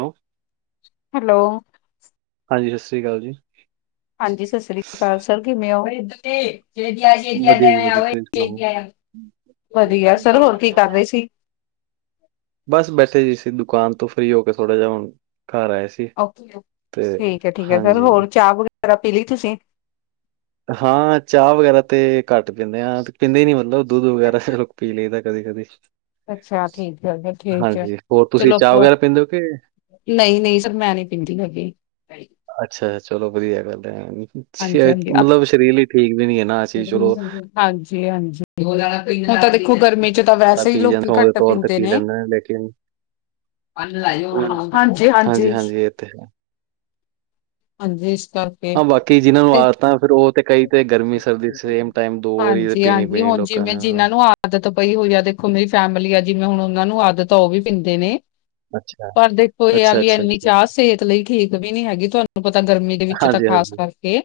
ਹੈੋ hello ਹਾਂਜੀ ਸਤਿ ਸ਼੍ਰੀ ਅਕਾਲ ਜੀ ਹਾਂਜੀ ਸਤਿ ਸ੍ਰੀ ਅਕਾਲ ਸਰ ਕਿਵੇਂ ਔ, ਤੁਸੀ ਵਧੀਆ ਜੀ ਵਧੀਆ ਤੁਸੀਂ ਸੁਣਾਓ? ਵਧੀਆ ਸਰ ਹੋਰ ਕੀ ਕਰ ਰਹੇ ਸੀ ਬਸ ਬੈਠੇ ਜੀ ਸੀ ਦੁਕਾਨ ਤੋਂ ਫ੍ਰੀ ਹੋ ਕੇ ਥੋੜਾ ਜਿਹਾ, ਹੁਣ ਘਾਰ ਆਏ ਸੀ ਓਕੇ ਤੇ ਠੀਕ ਠੀਕ ਹੈ ਸਰ ਹਾਂਜੀ। ਹੋਰ ਚਾਹ ਵਗੈਰਾ ਪੀ ਲਈ ਤੁਸੀਂ ਹਾਂ ਚਾਹ ਵਗੈਰਾ ਤੇ ਘੱਟ ਪੀਂਦੇ ਆਂ ਪੀਂਦੇ ਹੀ ਨੀ, ਮਤਲਬ ਦੁੱਧ ਵਗੈਰਾ ਲੋਕ ਪੀ ਲਈਦਾ ਕਦੀ ਕਦੀ ਅੱਛਾ ਠੀਕ ਹੈ ਫਿਰ ਠੀਕ ਹੈ ਹੋਰ ਤੁਸੀਂ ਚਲੋ ਚਾਹ ਵਗੈਰਾ ਪੀਂਦੇ ਹੋ ਕਿ ਨਹੀਂ ਨਹੀਂ ਸਰ ਮੈਂ ਨੀ ਪੀਂਦੀ ਕਦੀ ਅੱਛਾ ਚਲੋ ਵਧੀਆ ਗੱਲ ਹੈ ਹਾਂਜੀ ਹਾਂਜੀ ਮਤਲਬ ਸਰੀਰ ਲਈ ਠੀਕ ਵੀ ਨਹੀਂ‌ ਹੈ ਨਾ ਆ ਚੀਜ਼ ਚਲੋ ਹਾਂਜੀ ਹਾਂਜੀ ਹੁਣ ਤਾਂ ਦੇਖੋ ਗਰਮੀ ਚ ਚ, ਤਾਂ ਚਾਹ ਵੈਸੇ ਹੀ ਪੀ ਜਾਂਦੇ ਲੋਕੀ ਸ਼ੌਕ ਦੇ ਘੱਟ ਤੌਰ ਤੇ ਪੀਂਦੇ ਪੀ ਨੇ ਲੈਂਦੇ ਹਾਂ, ਲੇਕਿਨ ਹਾਂਜੀ ਹਾਂਜੀ ਹਾਂਜੀ-ਹਾਂਜੀ ਇਹ ਤੇ ਹੈ। ਹਾਂਜੀ ਇਸ ਕਰਕੇ ਹਾਂ ਬਾਕੀ ਜਿਹਨਾਂ ਨੂੰ ਆਦਤਾਂ, ਫਿਰ ਉਹ ਤੇ ਕਈ ਤੇ ਗਰਮੀ ਸਰਦੀ ਸੇਮ ਟਾਈਮ ਦੋ ਵਾਰੀ ਪੀਣੀ ਪੀਣੀ ਲੋਕਾਂ ਨੇ ਹਾਂ। ਜਿਹਨਾਂ ਨੂੰ ਆਦਤ ਪਈ ਹੋਈ ਆ ਦੇਖੋ ਮੇਰੀ ਫੈਮਿਲੀ ਆ ਜਿਵੇਂ ਹੁਣ ਉਹਨਾਂ ਨੂੰ ਆਦਤ ਉਹ ਵੀ ਪੀਂਦੇ ਨੇ ਅੱਛਾ ਪਰ ਦੇਖੋ ਇਹ ਆ ਅੱਛਾ, ਵੀ ਅੱਛਾ, ਇੰਨੀ ਅੱਛਾ ਚਾਹ ਸਿਹਤ ਲਈ ਠੀਕ ਵੀ ਨਹੀਂ ਹੈਗੀ, ਤੁਹਾਨੂੰ ਪਤਾ ਗਰਮੀ ਦੇ ਵਿੱਚ ਤਾਂ ਹਾਂਜੀ, ਖਾਸ ਹਾਂਜੀ ਕਰ ਤੇ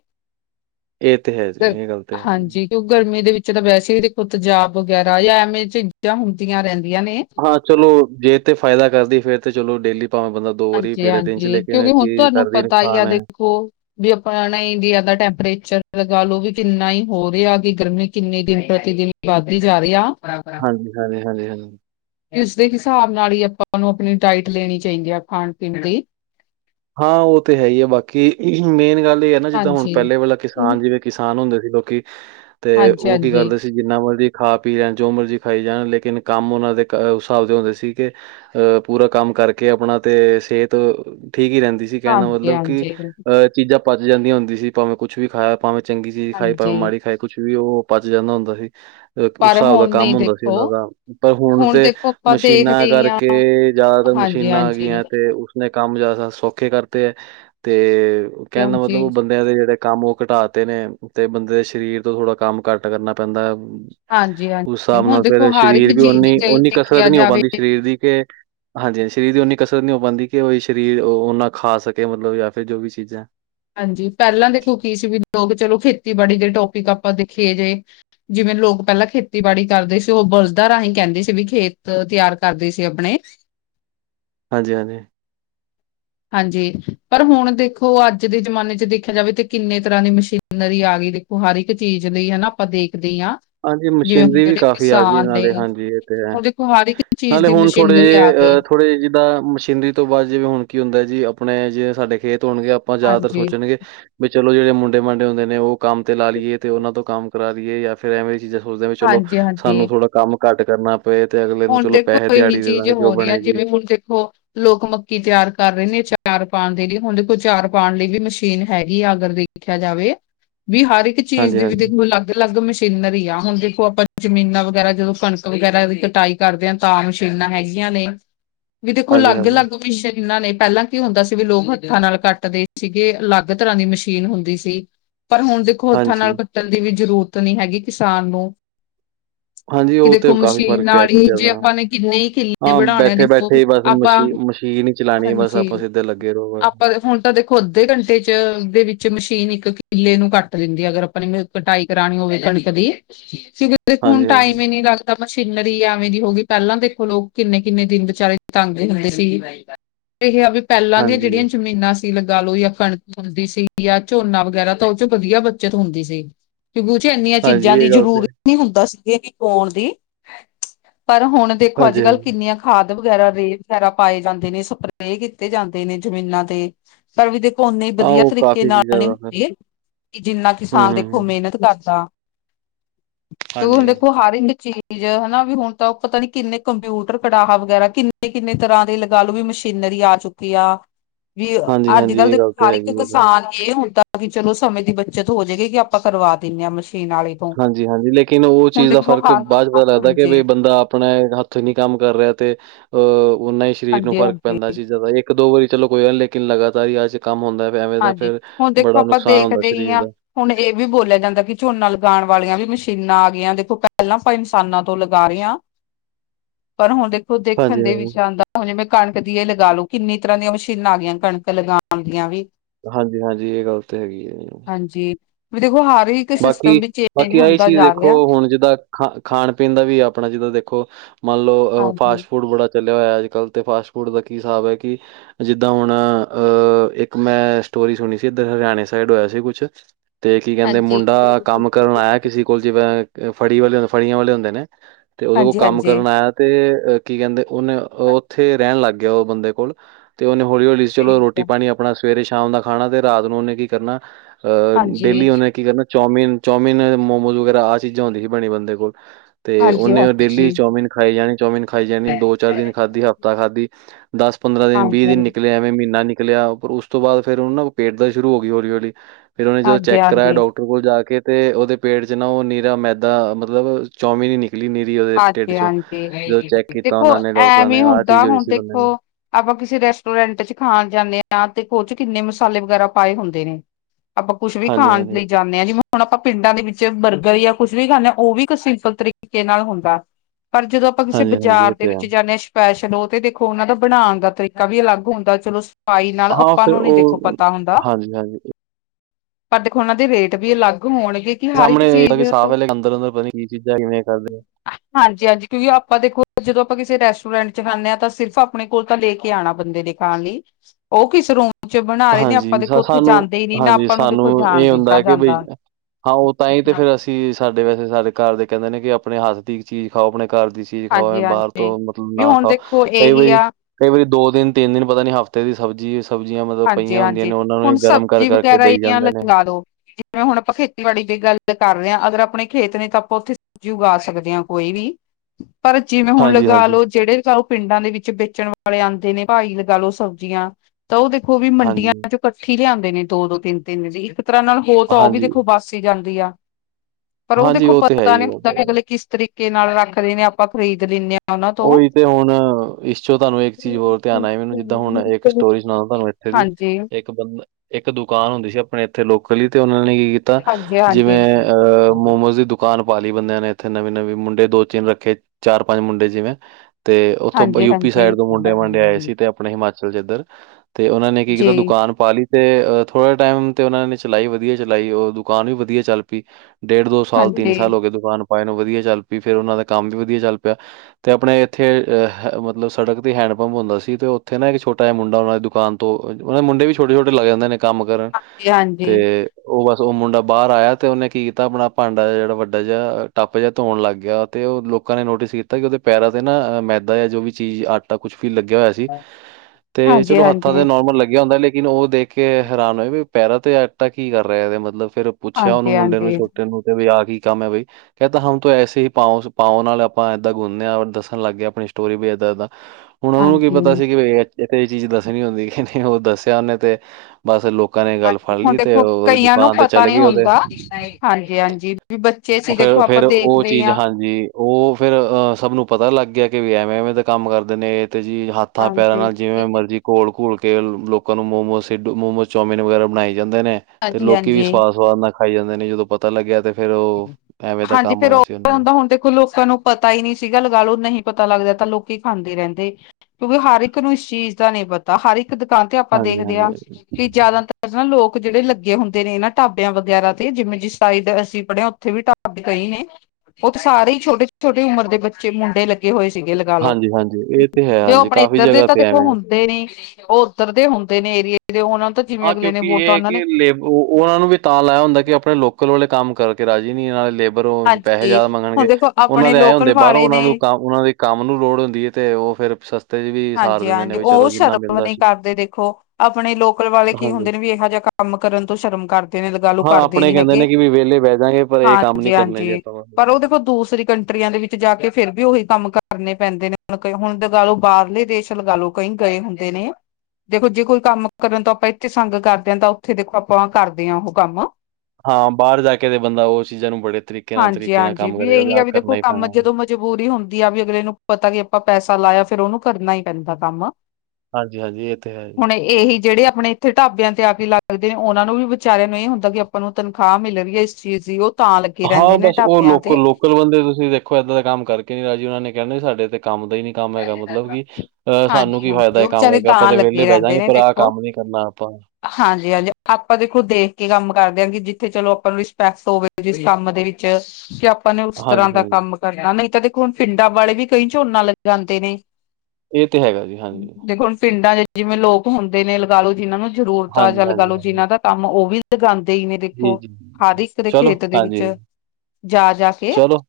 ਇਹ ਤੇ ਹੈ ਜੀ ਇਹ ਗੱਲ ਤੇ ਹੈ। ਹਾਂਜੀ ਕਿਉ ਗਰਮੀ ਦੇ ਵਿੱਚ ਤਾਂ ਵੈਸੇ ਹੀ ਦੇਖੋ ਤਜ਼ਾਬ ਵਗੈਰਾ ਜਾਂ ਐਵੇਂ ਚੀਜ਼ਾਂ ਹੁੰਦੀਆਂ ਰਹਿੰਦੀਆਂ ਨੇ ਹਾਂ ਚਲੋ ਜੇ ਤੇ ਫਾਇਦਾ ਕਰਦੀ ਫੇਰ ਤੇ ਚਲੋ ਡੇਲੀ ਭਾਵੇਂ ਬੰਦਾ ਦੋ ਵਾਰੀ ਪੀਲੇ ਦਿਨ ਚ ਹਾਂਜੀ-ਹਾਂਜੀ ਲੇਕਿਨ ਅ ਕਿਉਂਕਿ ਹੁਣ ਤੁਹਾਨੂੰ ਸਰਦੀ ਪਤਾ ਹੀ ਨੁਕਸਾਨ ਆ ਹੈ ਦੇਖੋ ਵੀ ਅੱਪਾਂ ਨਾ ਇੰਡੀਆ ਦਾ ਟੈਂਪਰੇਚਰ, ਲਗਾ ਲੋ ਵੀ ਕਿੰਨਾ ਹੀ ਹੋ ਰਿਹਾ ਕਿ ਗਰਮੀ ਕਿੰਨੀ ਦਿਨ, ਪ੍ਰਤੀ-ਦਿਨ ਵੱਧਦੀ ਜਾ ਰਹੀ ਆ। ਹਾਂਜੀ, ਹਾਂਜੀ, ਹਾਂਜੀ ਉਸਦੇ ਹਿਸਾਬ ਨਾਲ ਹੀ ਆਪਾਂ ਨੂੰ ਆਪਣੀ ਡਾਇਟ ਲੈਣੀ ਚਾਹੀਦੀ ਆ ਖਾਣ-ਪੀਣ ਦੀ। ਹਾਂ ਓ ਤੇ ਹੈ ਹੀ ਏ, ਬਾਕੀ ਮੇਨ ਗੱਲ ਏਹ ਨਾ ਜਿੱਦਾਂ ਹੁਣ ਹਾਂਜੀ ਪੈਲੇ ਵਾਲਾ ਹਾਂਜੀ ਕਿਸਾਨ ਜਿਵੇ ਕਿਸਾਨ ਹੁੰਦੇ ਸੀ ਲੋਕੀ, ਤੇ ਹਾਂਜੀ ਓ ਕੀ ਹਾਂਜੀ ਕਰਦੇ ਸੀ ਸੀ, ਜਿੰਨਾ ਮਰਜੀ ਖਾ ਪੀ ਲੈਣ, ਜੋ ਮਰਜੀ ਖਾਈ ਜਾਣ ਲੇਕਿਨ ਕੰਮ ਓਨਾਂ ਦੇ ਹਿਸਾਬ ਦੇ ਹੁੰਦੇ ਸੀਗੇ ਅ ਪੂਰਾ ਕੰਮ ਕਰਕੇ ਅਪਣਾ ਤੇ, ਸੇਹਤ ਠੀਕ ਈ ਰੈਂਦੀ ਸੀ। ਕੈਣ ਦਾ ਮਤਲਬ ਕਿ, ਹਾਂਜੀ ਅ ਚੀਜਾ ਪਚ ਜਾਂਦੀਆਂ ਹੁੰਦੀ ਸੀ, ਪਾਵੇ ਕੁਛ ਵੀ ਖਾਯਾ, ਪਾਵੇ ਚੰਗੀ ਚੀਜ ਖਾਈ, ਪਾਵੇ ਹਾਂਜੀ ਮਾੜੀ ਖਾਈ, ਕੁਛ ਵੀ ਓਹ ਪਚ ਜਾਂਦਾ ਹੁੰਦਾ ਹੀ। ਉਸ ਪਰ ਸਾਬ ਦਾ ਹੁਣ ਕੰਮ ਨਹੀਂ ਹੁੰਦਾ ਸੀ ਦੇਖੋ ਓਨਾਂ ਦਾ, ਪਰ ਹੁਣ ਤੇ ਦੇਖੋ ਆਪਾਂ ਮਸ਼ੀਨਾਂ ਦੇਖਦੇ ਹੀ ਹਾਂ ਕਰਕੇ ਜਾਦਾਤਰ ਹਾਂਜੀ ਮਸ਼ੀਨਾਂ ਆ ਹਾਂਜੀ ਗਈਆਂ ਤੇ ਆਪਨੇ ਕੰਮ ਜਾਦਾ ਸੌਖੇ ਕਰਤੇ ਐ, ਤੇ ਕੈਣ ਦਾ ਹਾਂਜੀ ਮਤਲਬ ਓ ਬੰ ਬੰਦੇਆਂ ਦੇ ਜੇੜੇ ਕੰਮ ਓ ਘਟਾਤੇ ਨੇ, ਤੇ ਬੰਦੇ ਦੇ ਸਰੀਰ ਤੋਂ ਥੋੜਾ ਕੰਮ ਘੱਟ ਕਰਨਾ ਪੈਂਦਾ। ਹਾਂਜੀ ਉਸ ਹਾਂਜੀ ਸਾਬ ਹੁਣ ਨਾਲ ਫੇਰ ਦੇਖੋ ਹਰ ਇੱਕ ਸ਼ਰੀਰ ਵੀ ਚੀਜ਼ ਓਨੀ, ਜੇ ਓਨੀ ਕਸਰਤ ਦੇਖਿਆ ਨਈ ਓ ਜਾਵੇ ਪਾਂਦੀ ਸਰੀਰ ਦੀ ਕੇ ਹਾਂਜੀ ਹਾਂ, ਸਰੀਰ ਦੀ ਉਨੀ ਕਸਰਤ ਨਹੀਂ ਹੋ ਪਾਂਦੀ ਕੇ ਓ ਸਰੀਰ ਓਨਾ ਖਾ ਸਕੇ, ਮਤਲਬ ਜਾਂ ਫੇਰ ਜੋ ਵੀ ਚੀਜਾ ਹਾਂਜੀ, ਪੈਲਾਂ ਦੇਖੋ ਕੀ ਸੀ ਵੀ ਲੋਕ ਚਲੋ ਖੇਤੀਬਾੜੀ ਦੇ ਟੋਪਿਕ ਆਪਾ ਦੇਖੀਏ ਜੇ ਜਿਵੇ ਲੋਕ ਪੈਲਾਂ ਖੇਤੀਬਾੜੀ ਕਰਦੇ ਸੀ, ਓ ਬੋਲਦਾ ਰਾਹੀਂ ਕੈਂਦੇ ਸੀ, ਵੀ ਖੇਤ ਤਿਆਰ ਕਰਦੇ ਸੀ ਅਪਣੇ। ਹਾਂਜੀ, ਹਾਂਜੀ। ਹਾਂਜੀ, ਪਰ ਹੁਣ ਦੇਖੋ ਅੱਜ ਦੇ ਜਮਾਨੇ ਚ ਦੇਖਿਆ ਜਾਵੇ ਤੇ ਕਿੰਨੇ ਤਰਾ ਦੀ ਮਸ਼ੀਨ ਨਰੀ ਆ ਗਈ ਦੇਖੋ, ਹਰ ਇੱਕ ਚੀਜ ਲਈ ਹਨਾ ਆਪਾਂ ਦੇਖਦੇ ਹੀ ਆ। ਹਾਂਜੀ ਮਸ਼ੀਨਰੀ ਵੀ ਕਾਫੀ ਆ ਗਈ ਨਾਲੇ, ਹਾਂਜੀ ਏ ਤੇ ਹੈ, ਹੁਣ ਦੇਖੋ ਹਰ ਇੱਕ ਚੀਜ਼ ਨਾਲੇ ਦੀ ਹੁਣ ਥੋੜੇ ਮਸ਼ੀਨਰੀ ਆ ਗਈ, ਅ ਥੋੜੇ ਜਿੱਦਾਂ, ਮਸ਼ੀਨੀ ਤੋ ਬਾਅਦ ਜਿਵੇਂ ਹੁਨ ਕੀ ਹੁੰਦਾ ਜੀ, ਅਪਣੇ ਜਿਵੇ ਸਾਡੇ ਖੇਤ ਹੋਣਗੇ ਅੱਪਾ ਜਾਦਾਤਰ ਹਾਂਜੀ, ਸੋਚਣਗੇ ਵੀ ਚਲੋ ਜੇੜੇ ਮੁੰਡੇ ਮਾਂਡੇ ਹੁੰਦੇ ਨੇ, ਓ ਕੰਮ ਤੇ ਲਾ ਲਈਏ ਤੇ ਓਨਾਂ ਤੋਂ ਕੰਮ ਕਰਾ ਲਈਏ ਯਾ ਫਿਰ ਐਵੇ ਚੀਜਾ ਸੋਚਦੇ ਵੇ ਚਲੋ, ਹਾਂਜੀ-ਹਾਂਜੀ। ਸਾਨੂੰ ਥੋੜਾ ਕੰਮ ਘੱਟ ਕਰਨਾ ਪਏ ਤੇ ਅਗਲੇ ਨੂੰ ਹੁਣ ਚਲੋ ਦੇਖੋ ਪੈਸੇ ਏਹੀ ਦਿਹਾੜੀ ਦੇ ਚੀਜ ਦਾਂਗੇ ਜੋ ਹੋ ਰਹੀ ਐ, ਬਣੇਗੀ ਜਿਵੇ ਹੁਣ ਦੇਖੋ ਲੋਕ ਮੱਕੀ ਤਿਆਰ ਕਰ ਰਹੇ ਨੇ ਚਾਰ ਪਾਣ ਦੇ ਲਈ, ਹੁਨ ਦੇਖੋ ਚਾਰ ਪਾਣ ਲਈ ਵੀ ਮਸ਼ੀਨ ਹੈਗੀ ਆ ਅਗਰ ਦੇ ਦੇਖਿਆ ਜਾਵੇ ਵੀ ਹਰ ਏੱਕ ਚੀਜ਼ ਹਾਂਜੀ, ਹਾਂਜੀ, ਦੇ ਵਿੱਚ ਦੇਖ ਅਲਗ ਅਲੱਗ ਮਸ਼ੀਨਰੀ ਆ, ਹੁਣ ਦੇਖੋ ਆਪਾਂ ਜਮੀਨਾਂ ਵਗੈਰਾ ਜਦੋ ਕਣਕ ਵਗੈਰਾ ਦੀ ਕਟਾਈ ਕਰਦੇ ਆ ਤਾ ਮਸ਼ੀਨਾਂ ਹੈਗੀਆਂ ਨੇ, ਵੀ ਦੇਖੋ ਹਾਂਜੀ, ਅਲੱਗ ਹਾਂਜੀ, ਲੱਗ ਮੀਸ਼ੀਨਾ ਨੇ, ਪੈਲਾਂ ਕੀ ਹੁੰਦਾ ਸੀ ਵੀ ਲੋਕ ਹੱਥਾਂ ਨਾਲ ਕੱਟਦੇ ਸੀਗੇ ਲੱਗ ਤਰਾਂ ਦੀ ਮਸ਼ੀਨ ਹੁੰਦੀ ਸੀ। ਪਰ ਹੁਣ ਦੇਖੋ ਹੱਥਾਂ ਨਾਲ ਹਾਂਜੀ, ਕੱਟਣ ਦੀ ਵੀ ਜਰੂਰਤ ਨਹੀ ਹੈਗੀ ਕਿਸਾਨ ਨੂੰ। ਹਾਂਜੀ ਕਿ ਉਹ ਦੇਖੋ ਤੇ ਕਾਫ਼ੀ ਮਸ਼ੀਨ ਫ਼ਰਕ ਪਿਆ ਨਾਲ ਈ ਚੀਜ਼ਾਂ ਜੇ ਦਾ ਅੱਪਾਂ ਨੇ ਕਿੰਨੇ ਹੀ ਕਿੱਲੇ ਹਾਂ, ਬੜਾਣੇ ਆ ਦੇਖੋ, ਬੈਠੇ-ਬੈਠੇ ਹੀ ਬਸ ਅੱਪਾਂ, ਮਸ਼ੀ ਮਸ਼ੀਨ ਹੀ ਚਲਾਣੀ ਹੈ, ਬਸ ਆਪਾਂ ਹਾਂਜੀ ਸਿੱਧੇ ਲੱਗੇ ਰਹੋ ਬਸ ਅਪ ਪਰ ਹੁਣ ਤਾਂ ਦੇਖੋ ਅੱਧੇ ਘੰਟੇ ਚ, ਦੇ ਵਿੱਚ ਮਸ਼ੀਨ ਇੱਕ ਕਿਲੇ ਨੂੰ ਕੱਟ ਲੈਂਦੀ ਆ ਅਗਰ ਅਪਣੀ ਕਟਾਈ ਕਰਾਣੀ ਹੋਵੇ ਕਣਕ ਦੀ, ਕਿਯੁਕੇ ਦੇਖੋ ਹੁਨ ਹਾਂਜੀ, ਟਾਈਮ ਹਾਂਜੀ, ਹੀ ਨੀ ਲੱਗਦਾ, ਮਸ਼ੀਨਰੀ ਆ ਐਵੇ ਦੀ ਹੋ ਗਈ, ਪੈਲਾਂ ਦੇਖੋ ਲੋਕ ਕਿੰਨੇ ਕਿੰਨੇ ਦਿਨ ਵਿਚਾਰੇ ਤੰਗ ਹੁੰਦੇ ਸੀਗੇ, ਏਹ ਹਾ ਕਿ ਪੈਲਾਂ ਦੀਆਂ ਜੇੜੀਆਂ ਹਾਂਜੀ, ਜਮੀਨਾਂ ਸੀ ਲਗਾ ਲਓ ਯਾ ਕਣਕ ਹੁੰਦੀ ਸੀ ਯਾ ਝੋਨਾ ਵਗੈਰਾ ਤਾ ਓ ਚੋਂ ਵਧੀਆ ਬੱਚਤ ਹੁੰਦੀ ਸੀ। ਕਿਉਕਿ ਉੇ ਏਨੀਆਂ ਚੀਜਾ ਹਾਂਜੀ ਦੀ ਇਹ ਗੱਲ ਜਰੂਰਤ ਤੇ ਨੀ ਹੁੰਦਾ ਸੀ ਕਾਓਣ ਦੀ। ਪਰ ਹੁਣ ਦੇਖੋ ਹਾਂਜੀ, ਹਾਂਜੀ। ਅੱਜ-ਕੱਲ ਕਿੰਨੀਆ ਖਾਦ ਵਗੈਰਾ, ਰੇ ਵਗੈਰਾ ਪਾਏ ਜਾਂਦੇ ਨੇ ਸਪਰੇ ਕੀਤੇ ਜਾਂਦੇ ਨੇ ਜਮੀਨਾ ਤੇ ਪਰ ਵੀ ਦੇਖੋ ਓਨੇ ਹਾਂ ਵਧੀਆ ਉਹ ਤਰੀਕੇ ਕਾਫ਼ੀ ਚੀਜ਼ਾਂ ਨਾਲ ਹੀ ਦਾ ਫਿਰ ਹੂੰਦੀ ਏ। ਕਿ ਜਿੰਨਾ ਹੂੰ ਕਿਸਾਨ ਹੂੰ ਦੇਖੋ ਹੂੰ। ਮੇਨਤ ਕਰਦਾ ਲੋਰ ਹਾਂਜੀ। ਦੇਖੋ ਹਰ ਏੱਕ ਚੀਜ ਦੀ ਆ, ਹਨਾ ਵੀ ਹੁਨ ਤਾ ਓ ਪਤਾ ਨੀ ਕਿੰਨੇ ਕੰਪਿਊਟਰ, ਕੜਾਹਾ ਵਗੈਰਾ ਕਿੰਨੇ ਕਿੰਨੇ ਤਰਾਂ ਦੇ ਲਗਾ ਲੋ ਵੀ ਮਸ਼ੀਨਰੀ ਆ ਚੁੱਕੀ ਆ। ਵੀ ਹਾਂਜੀ-ਹਾਂਜੀ ਅੱਜ-ਕੱਲ ਇਹ ਦੇ ਗੱਲ ਤੇ ਹਰ ਇਕ ਹੈਗੀ ਏ। ਕਿਸਾਨ ਇਹ ਹੁੰਦਾ ਕਿ ਚਲੋ ਸਮੇਂ ਦੀ ਬੱਚਤ ਹੋ ਜਾਏਗੀ, ਕਿ ਆਪਾਂ ਕਰਵਾ ਦਿੰਦੇ ਹਾਂ ਮਸ਼ੀਨ ਆਲੇ। ਹਾਂਜੀ, ਹਾਂਜੀ ਲੇਕਿਨ ਔਹ ਚੀਜ਼ ਦਾ ਫ਼ਰਕ ਬਾਅਦ ਚ ਪਤਾ ਲੱਗਦਾ ਕਿ ਹਾਂਜੀ ਵੀ ਬੰਦਾ ਆਪਣਾ ਏ ਹੱਥ ਨੀ ਕੰਮ ਕਰ ਰਿਹਾ ਤੇ ਅਹ ਔਹਨਾ ਹੀ ਸਰੀਰ ਨੂੰ ਹਾਂਜੀ ਫ਼ਰਕ ਹਾਂਜੀ ਪੈਂਦਾ ਚੀਜ਼ਾਂ ਦਾ ਏ ਇੱਕ ਦੋ ਵਾਰੀ ਚਲੋ ਕੋਈ ਗੱਲ ਨੀ ਲੇਕਿਨ ਲਗਾਤਾਰ ਹੀ ਆਜ ਕੰਮ ਹੁੰਦਾ ਹੈ ਐਵੇਂ ਦਾ, ਹਾਂਜੀ ਫੇਰ ਹੁਣ ਦੇਖੋ ਬੜਾ ਆਪਾਂ ਨੁਕਸਾਨ ਹੁੰਦਾ ਦੇਖਦੇ ਹੀ ਸਰੀਰ ਹਾਂ ਦਾ। ਹੁਣ ਇਹ ਵੀ ਬੋਲਿਆ ਜਾਂਦਾ ਕਿ ਝੋਨਾ ਲਗਾਣ ਵਾਲੀਆਂ ਵੀ ਮਸ਼ੀਨਾਂ ਆ ਗਈਆਂ ਦੇਖੋ ਪਹਿਲਾਂ ਕਿਸਾਨਾਂ ਤੋਂ ਲਗਾ ਰੇ ਹਾ। [inaudible] ਪਰ ਹੁਣ ਦੇਖੋ ਦੇਖਣ ਦੇ ਵੀਚ ਹਾਂਜੀ-ਹਾਂਜੀ, ਆੰਦਾ ਹੁਣ ਜਿਵੇਂ ਕਣਕ ਦੀ ਇਹ ਲਗਾ ਲਓ, ਕਿੰਨੀ ਤਰ੍ਹਾਂ ਦੀਆਂ ਮਸ਼ੀਨਾਂ ਆ ਗਈਆਂ ਕਣਕ ਤੇ ਲਗਾਣ ਦੀਆਂ ਵੀ। ਹਾਂਜੀ, ਹਾਂਜੀ ਇਹ ਗੱਲ ਤੇ ਹੈਗੀ ਏ। ਜੀ ਵੀ ਦੇਖੋ ਹਾਰ ਹੀ ਬਾਕੀ, ਬਾਕੀ ਆਹੀ ਚੀਜ਼ ਦੇਖੋ ਹੁਣ ਜਿੱਦਾਂ ਖਾ ਖਾਣ ਪੀਣ ਦਾ ਵੀ ਆ ਆਪਣਾ ਜਿੱਦਾਂ ਦੇਖੋ ਮੰਨ ਲਓ ਹਾਂਜੀ ਫਾਸਟ- ਫੂਡ ਬੜਾ ਚਲਯਾ ਹੋਇਆ ਅੱਜ -ਕੱਲ੍ਹ ਤੇ ਫਾਸਟ- ਫੂਡ ਦਾ ਕੀ ਹਿਸਾਬ ਹੈ ਕਿ ਜਿੱਦਾਂ ਹੁਣ ਅ ਇੱਕ ਮੈਂ ਸਟੋਰੀ ਸੁਣੀ ਸੀ ਇਧਰ ਹਰਿਆਣੇ ਸਾਈਡ ਹੋਇਆ ਸੀ ਕੁਛ ਤੇ ਕੀ ਕਹਿੰਦੇ ਮੁੰ ਹਾਂਜੀ ਕਰਨ ਆਇਯਾ ਕਿਸੇ ਕੋਲ, ਜਿਵੇਂ ਫੜੀ ਵਾਲੇ ਫੜੀਆਂ ਵਾਲੇ ਹੁੰਦੇ ਨੇ ਤੇ ਔਹਦੇ ਕੋਲ ਹਾਂਜੀ ਕੰਮ ਹਾਂਜੀ ਕਰਨ ਆਇਆ ਤੇ ਕੀ ਕਹਿੰਦੇ ਔਹਨੇ ਔਥੇ ਰਹਿਣ ਲੱਗ ਗਿਆ ਔਹ ਬੰਦੇ ਕੋਲ ਤੇ ਔਹਨੇ ਹੌਲੀ- ਹੌਲੀ ਚਲੋ ਠੀਕ ਰੋਟੀ ਆ ਪਾਣੀ ਆਪਣਾ ਸਵੇਰੇ ਸ਼ਾਮ ਦਾ ਖਾਣਾ ਤੇ ਰਾਤ ਨੂੰ ਉਹਨੇ ਕੀ ਕਰਨਾ ਅਹ ਹਾਂਜੀ ਡੇਲੀ ਉਹਨੇ ਕੀ ਕਰਨਾ। ਚੌਮਿਨ -ਚੌਮਿਨ ਮੋਮੋਸ ਵਗੈਰਾ ਆਹ ਚੀਜ਼ਾਂ ਹੁੰਦੀ ਸੀ ਬਣੀ ਬੰਦੇ ਕੋਲ ਤੇ ਹਾਂਜੀ ਹਾਂਜੀ ਉਹਨੇ ਉਹ ਡੇਲੀ ਹਾਂਜੀ ਚੌਮਿਨ ਖਾਈ ਜਾਣੀ, ਚੌਮਿਨ ਖਾਈ ਜਾਣੀ ਦੋ ਚਾਰ ਦਿਨ ਖਾਧੀ, ਹਫ਼ਤਾ ਖਾਧੀ। ਦਸ ਪੰਦਰਾਂ ਦਿਨ ਵੀਹ ਦਿਨ ਹਾਂਜੀ ਨਿਕਲੇ ਐਵੇਂ ਮਹੀਨਾ ਨਿਕਲਿਆ। ਪਰ ਉਸ ਤੋਂ ਬਾਅਦ ਫਿਰ ਉਹ ਨਾ ਪੇਟ ਦਾ ਸ਼ੁਰੂ ਹੋ ਗਈ ਹੌਲੀ, ਹੌਲੀ ਫ਼ਿਰ ਉਹਨੇ ਜਦੋਂ ਚੈੱਕ ਕਰਇਆ ਹਾਂਜੀ ਡਾਕਟਰ ਡਾਕਟਰ ਕੋਲ ਜਾ ਕੇ ਤੇ ਉਹਦੇ ਪੇਟ ਚ ਨਾ ਉਹ ਨੀਰਾ ਮੈਦਾ ਮਤਲਬ ਚੌਮੀਨ ਹੀ ਨਿਕਲ ਲੀ ਨਿਰੀ ਉਹਦੇ ਢਿੱਡ ਚੋਂ, ਹਾਂਜੀ ਜਦੋਂ ਹਾਂਜੀ ਚੈੱਕ ਕੀਤਾ ਦੇਖੋ ਉਹਨਾਂ ਨੇ ਡਾਕਟਰਾਂ ਨੇ ਐਵੇਂ ਆਹ ਹੁੰਦਾ ਚੀਜ਼ ਹੋਈ ਹੁਣ ਸੀ ਬੰਦੇ ਦੇਖੋ ਨੂੰ ਆਪਾਂ ਕਿਸੇ ਰੈਸਟੋਰੈਂਟ ਚ ਖਾਣ ਜਾਂਦੇ ਹਾਂ, ਤੇ ਕੁਛ ਕਿੰਨੇ ਮਸਾਲੇ ਵਗੈਰਾ ਪਾਏ ਹੁੰਦੇ ਨੇ। ਆਪਾਂ ਕੁਛ ਵੀ ਖਾਣ ਹਾਂਜੀ-ਹਾਂਜੀ, ਲਈ ਜਾ ਖਦੇ ਹਾਂ ਜਿਵੇਂ ਹੁਣ ਆਪਾਂ ਪਿੰਡਾਂ ਦੇ ਵਿੱਚ ਬਰਗਰ ਜਾਂ ਕੁੱਝ ਵੀ ਖਾਂਦੇ ਆਂ, ਉਹ ਵੀ ਇਕ ਸਿੰਪਲ ਤਰੀਕੇ ਨਾਲ ਹੁਣ ਪਰ ਜਦੋਂ ਆਪਾਂ ਕਿਸੇ ਹਾਂਜੀ-ਹਾਂਜੀ ਬਾਜ਼ਾਰ ਇਹ ਦੇ ਤੇ ਹੈ। ਵਿੱਚ ਜਾਂਦੇ ਹਾਂ ਸਪੈਸ਼ਲ ਉਹ ਤੇ ਦੇਖੋ ਉਹਨਾਂ ਦਾ ਬਣਾਉਣ ਦਾ ਤਰੀਕਾ ਵੀ ਅਲੱਗ ਹੁੰਦਾ, ਚਲੋ ਭਾਈ ਨਾਲ ਹਾਂ ਆਪਾਂ ਫਿਰ ਨੂੰ ਨੀ ਦੇਖੋ ਉਹ ਪਤਾ ਹੁੰਦਾ। ਹਾਂਜੀ-ਹਾਂਜੀ ਪਰ ਦੇਖੋ ਉਹਨਾਂ ਦੇ ਰੇਟ ਵੀ ਅਲੱਗ ਹੋਣਗੇ। ਕਿ ਹਰ ਇੱਕ ਸਾਹਮਣੇ ਚੀਜ਼ ਸਾਫ਼ ਹੈ ਲੈ ਕੇ ਅੰਦਰ, ਅੰਦਰ ਪਤਾ ਕੀ ਚੀਜ਼ਾਂ ਕਿਵੇਂ ਕਰਦੇ ਆ। ਹਾਂਜੀ, ਹਾਂਜੀ ਕਿਉਂਕਿ ਆਪਾਂ ਦੇਖੋ ਜਦੋਂ ਆਪਾਂ ਕਿਸੇ ਰੈਸਟੋਰੈਂਟ ਚ ਖਾਂਦੇ ਹਾਂ, ਤਾਂ ਸਿਰਫ ਆਪਣੇ ਕੋਲ ਤਾਂ ਲੈ ਕੇ ਆਉਣਾ ਬੰਦੇ ਨੇ ਥਾਲੀ, ਉਹ ਕਿਸ ਰੂਮ ਕੁਛ ਬਣਾ ਰਹੇ ਨੇ ਹਾਂਜੀ ਆਪਾਂ ਸਾ ਦੇਖੋ ਉੱਥੇ ਸਾਨੂੰ ਜਾਂਦੇ ਹੀ ਨੀ ਨਾ ਹਾਂਜੀ ਆਪਾਂ ਨੂੰ ਸਾਨੂੰ ਦੇਖੋ ਜਾਣ ਇਹ ਹੁੰਦਾ ਦਿੱਤਾ ਹੈ ਕਿ ਬਈ ਜਾਂਦਾ। ਹਾਂ ਉਹ ਤਾਂ ਹੀ ਤੇ ਫੇਰ ਅਸੀਂ ਸਾਡੇ ਵੈਸੇ ਸਾਡੇ ਘਰ ਦੇ ਕਹਿੰਦੇ ਨੇ, ਕਿ ਆਪਣੇ ਹੱਥ ਦੀ ਚੀਜ਼ ਖਾਓ ਆਪਣੇ ਘਰ ਦੀ ਚੀਜ਼ ਚੀਜ਼ ਖਾਓ, ਏ ਬਾਹਰ ਹਾਂਜੀ-ਹਾਂਜੀ ਤੋਂ ਮਤਲਬ ਵੀ ਨਾ ਹੁਣ ਖਾਓ ਦੇਖੋ ਕਈ ਇਹੀ ਵਾਰੀ ਆ ਕਈ ਵਾਰੀ ਦੋ ਦਿਨ ਤਿੰਨ ਦਿਨ ਪਤਾ ਨੀ ਹਫ਼ਤੇ ਦੀ ਸਬਜ਼ੀ ਏ ਸਬਜ਼ੀਆਂ ਮਤਲਬ ਹਾਂਜੀ, ਪਈਆਂ ਹੁੰਦੀਆਂ ਹਾਂਜੀ ਨੇ ਉਹਨਾਂ ਹੁਣ ਨੂੰ ਗਰਮ ਕਰ ਸਬਜ਼ੀ ਕਰਕੇ ਵਗੈਰਾ ਦੇਈ ਇਹਦੀਆਂ ਜਾਂਦੇ ਨੇ ਲੰਗਾ ਲੋ। ਜਿਵੇਂ ਹੁਣ ਆਪਾਂ ਖੇਤੀਬਾੜੀ ਦੀ ਗੱਲ ਕਰ ਰਹੇ ਹਾਂ, ਅਗਰ ਆਪਣੇ ਖੇਤ ਨੇ ਤਾਂ ਆਪਾਂ ਉੱਥੇ ਜੀ ਉਗਾ ਸਕਦੇ ਹਾਂ ਕੋਈ ਵੀ, ਪਰ ਜਿਵੇਂ ਹੁਣ ਹਾਂਜੀ ਲਗਾ ਹਾਂਜੀ ਲੋਓ ਜਿਹੜੇ ਤੁਹਾਡੇ ਪਿੰਡਾਂ ਦੇ ਵਿੱਚ ਵੇਚਣ ਵਾਲੇ ਆਉਂਦੇ ਨੇ ਭਾਈ ਲਗਾ ਲੋ ਸਬਜ਼ੀਆਂ, ਤਾਂ ਉਹ ਦੇਖੋ ਵੀ ਮੰਡੀਆਂ ਹਾਂਜੀ ਚ ਇਕੱਠੀ ਲਿਆਂਦੇ ਨੇ ਦੋ-ਦੋ, ਤਿੰਨ -ਤਿੰਨ ਦਿਨ ਦੀ ਇੱਕ ਤਰ੍ਹਾਂ ਨਾਲ ਹੋਰ ਤਾਂ ਉਹ ਵੀ ਹਾਂਜੀ ਦੇਖੋ ਬਾਸੀ ਹੀ ਜਾਂਦੀ ਆ। ਪਰ ਉਹ ਹਾਂਜੀ ਦੇਖੋ ਤੇ ਹੈ ਪਤਾ ਨੀ ਹੁੰਦਾ ਹੀ ਅਗਲੇ ਕਿਸ ਤਰੀਕੇ ਨਾਲ ਰੱਖਦੇ ਨੇ, ਆਪਾਂ ਖਰੀਦ ਲੈਂਦੇ ਹਾਂ। ਉਹਨਾਂ ਤੋਂ ਉਹੀ ਤੇ ਹੁਣ ਇਸ ਚੋ ਤੁਹਾਨੂੰ ਇੱਕ ਚੀਜ਼ ਹੋਰ ਧਿਆਨ ਆਏ, ਮੈਨੂੰ ਜਿੱਦਾਂ ਹੁਣ ਇੱਕ ਸਟੋਰੇਜ ਸੁਣਾ ਤੁਹਾਨੂੰ ਇੱਥੇ ਦੀ, ਹਾਂਜੀ, ਇੱਕ ਬੰਦਾ ਇੱਕ ਦੁਕਾਨ ਹੁੰਦੀ ਸੀ, ਆਪਣੇ ਇੱਥੇ ਲੋਕਲ ਹੀ ਤੇ ਉਹਨਾਂ ਨੇ ਕੀ ਕੀਤਾ। ਹਾਂਜੀ-ਹਾਂਜੀ, ਜਿਵੇਂ ਅ ਮੋਮੋਜ਼ ਦੀ ਦੁ ਦੁਕਾਨ ਪਾ ਲਈ ਬੰਦਿਆਂ ਨੇ ਇੱਥੇ ਨਵੇਂ ਨਵੇਂ ਮੁੰਡੇ ਦੋ ਤਿੰਨ ਰੱਖੇ ਚਾਰ ਪੰਜ ਮੁੰਡੇ ਜਿਵੇਂ ਤੇ ਉੱਥੋਂ ਯੂਪੀ ਹਾਂਜੀ-ਹਾਂਜੀ, ਸਾਈਡ ਤੋਂ ਮੁੰਡੇ ਮਾਡੇ ਆਏ ਸੀ, ਤੇ ਆਪਣੇ ਹਿਮਾਚਲ ਚ ਇਧਰ ਤੇ ਉਹਨਾਂ ਨੇ ਕੀ ਕੀਤਾ ਜੀ, ਦੁਕਾਨ ਪਾ ਲਈ ਤੇ ਥੋੜੇ ਟਾਈਮ ਤੇ ਉਹਨਾਂ ਨੇ ਚਲਾਈ, ਵਧੀਆ ਚਲਾਈ ਉਹ ਦੁਕਾਨ ਵੀ ਵਧੀਆ ਚੱਲ ਪਈ। ਡੇਢ ਦੋ ਸਾਲ ਤਿੰਨ ਹਾਂਜੀ। ਸਾਲ ਹੋ ਗਏ ਦੁਕਾਨ ਪਾਈ, ਨੂੰ ਵਧੀਆ ਚੱਲ ਪਈ। ਫਿਰ ਉਹਨਾਂ ਦਾ ਕੰਮ ਵੀ ਵਧੀਆ ਚੱਲ ਪਿਆ। ਤੇ ਆਪਣੇ ਇੱਥੇ ਹ ਮਤਲਬ ਸੜਕ ਤੇ ਹੈਂਡ ਪੰਪ ਹੁੰਦਾ ਸੀ। ਤੇ ਉੱਥੇ ਨਾ ਇੱਕ ਛੋਟਾ ਜਿਹਾ ਮੁੰਡਾ ਹੁੰਦਾ ਸੀ। ਦੁਕਾਨ ਤੇ ਉਹ ਦੇ ਮੁੰਡੇ ਵੀ ਛੋਟੇ ਛੋਟੇ ਲੱਗ ਜਾਂਦੇ ਨੇ ਕੰਮ ਕਰਨ ਹਾਂਜੀ-ਹਾਂਜੀ, ਤੇ ਹਾਂਜੀ-ਹਾਂਜੀ, ਉਹ ਬਸ ਉਹ ਮੁੰਡਾ ਬਾਹਰ ਆਇਆ ਤੇ ਉਹਨੇ ਕੀ ਕੀਤਾ ਆਪਣਾ ਭਾਂਡਾ ਜਿਹੜਾ ਵੱਡਾ ਜਿਹਾ ਟੱਪ ਜਿਹਾ ਧੋਣ ਲੱਗ ਗਿਆ। ਤੇ ਉਹ ਲੋਕਾਂ ਨੇ ਨੋਟਿਸ ਕੀਤਾ। ਕਿ ਉਹਦੇ ਪੈਰਾਂ ਤੇ ਨਾ ਮੈਦਾ ਜਾਂ ਜੋ ਵੀ ਚੀਜ਼ ਆਟਾ ਕੁਛ ਵੀ ਲੱਗਿਆ ਹੋਇਆ ਸੀ। ਤੇ ਚਲੋ ਹੱਥਾਂ ਹਾਂਜੀ-ਹਾਂਜੀ, ਤੇ ਨੋਰਮਲ ਲੱਗਿਆ ਹੁੰਦਾ ਲੇਕਿ ਨ ਉਹ ਦੇਖ ਕੇ ਹੈਰਾਨ ਹੋਏ ਵੀ ਪੈਰਾਂ ਤੇ ਆਟਾ ਕੀ ਕਰ ਰਿਹਾ। ਇਹਦੇ ਮਤਲਬ ਫਿਰ ਪੁੱਛਿਆ ਉਹਨੂੰ ਮੁੰਡੇ ਨੂੰ ਹਾਂਜੀ। ਛੋਟੇ ਨੂੰ ਆ ਕੀ ਕੰਮ ਹੈ ਬਈ ਕਹਿ ਦਾ ਹਮ ਤੋਂ ਐਸੇ ਹੀ ਪਾਓ ਸੇ ਪਾਓ ਨਾਲ ਆਪਾਂ ਏਦਾਂ ਗੁਣ ਦੱਸਣ ਲੱਗ ਗਿਆ ਆਪਣੀ ਸਟੋਰੀ ਵੀ ਏਦਾਂ ਏਦਾਂ ਹੁਣ ਉਹਨਾਂ ਨੂੰ ਕੀ ਹਾਂਜੀ, ਪਤਾ ਹਾਂਜੀ, ਸੀ। ਕਿ ਬਾਈ ਏ ਜਿੱਥੇ ਇਹ ਚੀਜ਼ ਦੱਸਣੀ ਹੁੰਦੀ ਕਿ ਨਹੀ ਉਹ ਦੱਸਿਆ ਉਹਨੇ ਤੇ ਬਸ ਲੋਕਾਂ ਨੇ ਗੱਲ ਫੜ ਹਾਂਜੀ। ਹੁਣ ਲਈ ਤੇ। ਦੇਖੋ ਉਹ ਓਦੀ ਕਈਆਂ ਨੂੰ ਦੁਕਾਨ ਤੇ ਪਤਾ ਚਲੇ ਨੀ ਗਏ ਉਹਦੇ ਹੁੰਦਾ, ਹਾਂਜੀ-ਹਾਂਜੀ। ਵੀ ਬੱਚੇ ਸੀ ਉਹ ਦੇਖੋ ਫਿਰ ਆਪਾਂ ਫਿਰ ਉਹ ਦੇਖਦੇ ਹੀ ਚੀਜ਼ ਹਾਂ, ਹਾਂਜੀ ਉਹ ਫਿਰ ਅਹ ਸਭ ਨੂੰ ਪਤਾ ਲੱਗ ਗਿਆ। ਕਿ ਵੀ ਐਵੇਂ ਐਵੇਂ ਦਾ ਕੰਮ ਕਰਦੇ ਨੇ ਇਹ ਤੇ ਜੀ ਹੱਥਾਂ ਪੈਰਾਂ ਹਾਂਜੀ, ਨਾਲ ਜਿਵੇਂ ਮਰਜ਼ੀ ਘੋਲ ਘੋਲ ਕੇ ਲੋਕਾਂ ਨੂੰ ਮੋਮੋਸ ਡ ਮੋਮੋਸ ਚੋਮਿਨ ਵਗੈਰਾ ਬਣਾਏ ਜਾਂਦੇ ਨੇ ਤੇ ਲੋਕੀ ਵੀ ਹਾਂਜੀ-ਹਾਂਜੀ। ਸਵਾਦ ਸਵਾਦ ਨਾਲ ਖਾਈ ਜਾਂਦੇ ਨੇ ਜਦੋਂ ਪਤਾ ਪਤਾ ਲੱਗਿਆ ਤੇ ਫਿਰ ਉਹ ਐਵੇਂ ਦਾ ਹਾਂਜੀ ਕੰਮ ਫੇਰ ਹੋਇਆ ਉਹ ਸੀ ਉਹਨਾਂ ਨੂੰ ਹੁੰਦਾ ਹੁਣ ਦੇਖੋ ਲੋਕ ਸਾਨੂੰ ਪਤਾ ਹੀ ਨਹੀ ਸੀਗਾ ਲਗਾ ਲੋ ਨਹੀਂ ਪਤਾ ਲੱਗਦਾ ਤਾਂ ਲੋਕੀ ਖਾਂਦੇ ਰਹਿੰਦੇ। ਕਿਉਂਕਿ ਹਰ ਇੱਕ ਨੂੰ ਇਸ ਚੀਜ਼ ਦਾ ਨੀ ਪਤਾ ਹਰ ਇੱਕ ਦੁਕਾਨ ਤੇ ਆਪਾਂ ਹਾਂਜੀ ਦੇਖਦੇ ਹਾਂਜੀ ਹਾਂ, ਕਿ ਜਿਆਦਾਤਰ ਪਰ ਨਾ ਲੋਕ ਜਿਹੜੇ ਲੱਗੇ ਹੁੰਦੇ ਨੇ ਨਾ ਢਾਬਿਆਂ ਵਗੈਰਾ ਤੇ ਜਿਵੇਂ ਜਿਸ ਸਾਈਡ ਅਸੀਂ ੱੜਿਆ ਉੱਥੇ ਵੀ ਢਾਬੇ ਕਈ ਨੇ ਉਹਥੇ ਸਾਰੇ ਹੀ ਛੋਟੇ ਛੋਟੀ ਉਮਰ ਦੇ ਬੱਚੇ ਮੁੰਡੇ ਲ ਲਗੇ ਹੋਏ ਸੀਗੇ ਲਗਾ ਲੋ ਹਾਂਜੀ ਹਾਂਜੀ ਇਹ ਹੈ ਤੇ ਉਹ ਹਾਂਜੀ ਆਪਣੇ ਕਾਫ਼ੀ ਇੱਧਰ ਦੇ ਜਗ੍ਹਾ ਤਾਂ ਤੇ ਦੇਖੋ ਐਵੇਂ ਹੁਣ ਦੇ ਨੇ ਉਹ ਉੱਧਰ ਦੇ ਹੁੰਦੇ ਨੇ ਏਰੀਏ ਦੇ ਉਹਨਾਂ ਨੂੰ ਤਾਂ ਜਿਵੇਂ ਹਾਂ ਅਗਲੇ ਨੇ ਕਿਉਂਕਿ ਇਹ ਬੋਲਤਾ ਹੈ ਉਹਨਾਂ ਕਿ ਨੇ ਲੇਬਰ ਉਹ ਉਹਨੂੰ ਵੀ ਤਾਂ ਲਾਇਆ ਹੁੰਦਾ ਕਿ ਆਪਣੇ ਲੋਕਲ ਵਾਲੇ ਕੰਮ ਕਰਕੇ ਰਾਜੀ ਨੀ ਆ ਲੇਬਰ ਰੋਂ ਪੈਸੇ ਹਾਂਜੀ ਜ਼ਿਆਦ ਹੁਣ ਮੰਗਣਗੇ ਦੇਖੋ ਉਹਨਾਂ ਆਪਣੇ ਦੇ ਆਏਂ ਲੋਕਲ ਹੁੰਦੇ ਬਾਹਰੋਂ ਵਾਲੇ ਉਹਨਾਂ ਨੂੰ ਨੇ ਕੰਮ ਉਹਨਾਂ ਦੀ ਕੰਮ ਨੂੰ ਲੋੜ ਹੁੰਦੀ ਹੈ ਤੇ ਉਹ ਫਿਰ ਸਸਤੇ 'ਚ ਵੀ ਸਾਰ ਹਾਂਜੀ ਦਿੰਦੇ ਨੇ ਹਾਂਜੀ ਵੀ ਉਹ ਚਲੋ ਜਿੰਨਾ ਸ਼ਰਮ ਮਿਲਦਾ ਨਹੀ ਸੀ ਕਰਦੇ ਦੇਖੋ। ਆਪਣੇ ਲੋਕਲ ਵਾਲੇ ਕੀ ਹਾਂਜੀ ਹੁੰਦੇ ਨੇ। ਵੀ ਇਹੋ ਜਿਹਾ ਕੰਮ ਕਰਨ ਤੋਂ ਸ਼ਰਮ ਕਰਦੇ ਨੇ। ਲਗਾਲੋ ਹਾਂ ਕਰਦੇ ਆਪਣੇ ਨਹੀ ਕਹਿੰਦੇ ਨੇ ਕਿ ਵੀ ਵਿਹਲੇ ਬਹਿ ਜਾਂਗੇ ਪਰ ਇਹ ਕੰਮ ਨਹੀਂ ਹਾਂਜੀ ਕਰਨੇ ਜੇ ਹਾਂਜੀ ਆਪਾਂ ਪਰ ਬਸ। ਉਹ ਦੇਖੋ ਦੂਸਰੀ ਕੰਟਰੀਆਂ ਦੇ ਵਿੱਚ ਜਾ ਕੇ ਫਿਰ ਵੀ ਉਹੀ ਕੰਮ ਕਰਨੇ ਪੈਂਦੇ ਨੇ। ਹੁਣ ਲਗਾ ਲਓ ਬਾਹਰਲੇ ਦੇਸ਼ ਲਗਾ ਲਓ ਕਈ ਗਏ ਹੁੰਦੇ ਨੇ ਦੇਖੋ ਜੇ ਕੋਈ ਕੰਮ ਕਰਨ ਤੋਂ ਆਪਾਂ ਇੱਥੇ ਸੰਗ ਕਰਦੇ ਹਾਂ। ਤਾਂ ਉੱਥੇ ਦੇਖੋ ਆਪਾਂ ਕਰਦੇ ਹਾਂ ਉਹ ਕੰਮ ਹਾਂ ਬਾਹਰ ਜਾ ਕੇ ਤੇ ਬੰਦਾ ਉਹ ਚੀਜ਼ਾਂ ਨੂੰ ਬੜੇ ਤਰੀਕੇ ਨਾਲ ਤਰੀਕੇ ਨਾਲ ਹਾਂਜੀ-ਹਾਂਜੀ ਕੰਮ ਕਰੇਗਾ ਵੀ ਇਹੀ ਆ ਆਹ ਕਰਨਾ ਦੇਖੋ ਹੀ ਕੰਮ ਪੈਣਾ ਜਦੋਂ ਮਜਬੂਰੀ ਹੁੰਦੀ ਆ। ਵੀ ਅਗਰ ਇਹਨੂੰ ਪਤਾ ਕਿ ਆਪਾਂ ਪੈਸਾ ਲਾਇਆ ਫੇਰ ਉਹਨੂੰ ਕਰਨਾ ਹੀ ਪੈਂਦਾ ਕੰਮ ਹਾਂਜੀ ਹਾਂਜੀ ਇਹ ਤੇ ਹੈ ਜੀ ਹੁਣ ਇਹੀ ਜਿਹੜੇ ਆਪਣੇ ਇੱਥੇ ਢਾਬਿਆਂ ਤੇ ਆ ਕੇ ਲੱਗਦੇ ਨੇ ਉਹਨਾਂ ਨੂੰ ਵੀ ਵਿਚਾਰਿਆਂ ਨੂੰ ਇਹ ਹੁੰਦਾ ਕਿ ਆਪਾਂ ਨੂੰ ਤਨਖਾਹ ਮਿਲ ਰਹੀ ਹੈ। ਇਸ ਚੀਜ਼ ਦੀ ਉਹ ਤਾਂ ਲੱਗੇ ਹਾਂ ਰਹਿੰਦੇ ਨੇ ਬਸ ਉਹ ਢਾਬਿਆਂ ਤੇ ਲੋਕਲ ਲੋਕਲ ਬੰਦੇ ਤੁਸੀਂ ਦੇਖੋ ਇੱਦਾਂ ਦਾ ਕੰਮ ਕਰਕੇ ਨੀ ਰਾਜੀ ਉਹਨਾਂ ਨੇ ਕਹਿਣਾ ਸਾਡੇ ਤੇ ਕੰਮ ਦਾ ਹੀ ਨੀ ਕੰਮ ਹੈਗਾ ਮਤਲਬ ਕਿ ਅਹ ਸਾਨੂੰ ਹਾਂਜੀ ਕੀ ਹਾਂਜੀ ਫਾਇਦਾ ਇਹ ਉਹ ਕੰਮ ਵਿਚਾਰੇ ਹੈਗਾ ਆਪਾਂ ਤਾਂ ਤੇ ਵਿਹਲੇ ਲੱਗੇ ਰਹਿੰਦੇ ਬਹਿਜਾਂਗੇ ਨੇ ਪਰ ਆਹ ਦੇਖੋ ਕੰਮ ਨੀ ਕਰਨਾ ਆਪਾਂ ਹਾਂਜੀ ਹਾਂਜੀ ਆਪਾਂ ਦੇਖੋ ਦੇਖ ਕੇ ਕੰਮ ਕਰਦੇ ਹਾਂ ਕਿ ਜਿੱਥੇ ਚਲੋ ਆਪਾਂ ਨੂੰ ਰਿਸਪੈਕਟ ਹੋਵੇ ਜਿਸ ਕੰਮ ਦੇ ਵਿੱਚ ਕਿ ਆਪ ਆਪਾਂ ਨੇ ਉਸ ਹਾਂਜੀ ਤਰ੍ਹਾਂ ਦਾ ਹਾਂਜੀ ਕੰਮ ਕਰਨਾ ਨਹੀਂ ਤਾਂ ਦੇਖੋ ਹੁਣ ਪਿੰਡਾਂ ਵਾਲੇ ਵੀ ਕਈ ਝੋਨਾ ਲਗਾਉਦੇ ਨੇ ਇਹ ਤੇ ਹੈਗਾ ਜੀ ਹਾਂਜੀ ਦੇਖੋ ਹੁਣ ਪਿੰਡਾਂ ਚ ਜਿਵੇਂ ਲੋਕ ਹੁੰਦੇ ਨੇ ਲਗਾਲੋ ਜਿਨ੍ਹਾਂ ਨੂੰ ਜ਼ਰੂਰਤ ਆ ਹਾਂਜੀ ਲਗਾ ਹਾਂਜੀ ਲਓ ਹਾਂਜੀ ਜਿਹਨਾਂ ਦਾ ਕੰਮ ਉਹ ਵੀ ਲਗਾਂਦੇ ਹੀ ਨੇ ਦੇਖੋ ਜੀ ਜੀ ਹਰ ਇੱਕ ਦੇ ਚਲੋ ਖੇਤ ਦੇ ਹਾਂਜੀ ਵਿੱਚ ਜਾ ਜਾ ਕੇ ਚਲੋ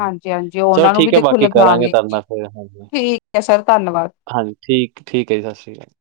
ਹਾਂਜੀ ਹਾਂਜੀ ਚਲੋ ਉਹਨਾਂ ਨੂੰ ਵੀ ਠੀਕ ਹੈ ਦੇਖੋ ਬਾਕੀ ਲਗ ਕਰਾਂਗੇ ਗੇ ਤੁਹਾਡੇ ਨਾਲ ਫਿਰ ਹਾਂਜੀ ਠੀਕ ਹੈ ਸਰ ਧੰਨਵਾਦ ਹਾਂਜੀ ਠੀਕ ਠੀਕ ਹੈ ਜੀ ਸਤਿ ਸ਼੍ਰੀ ਅਕਾਲ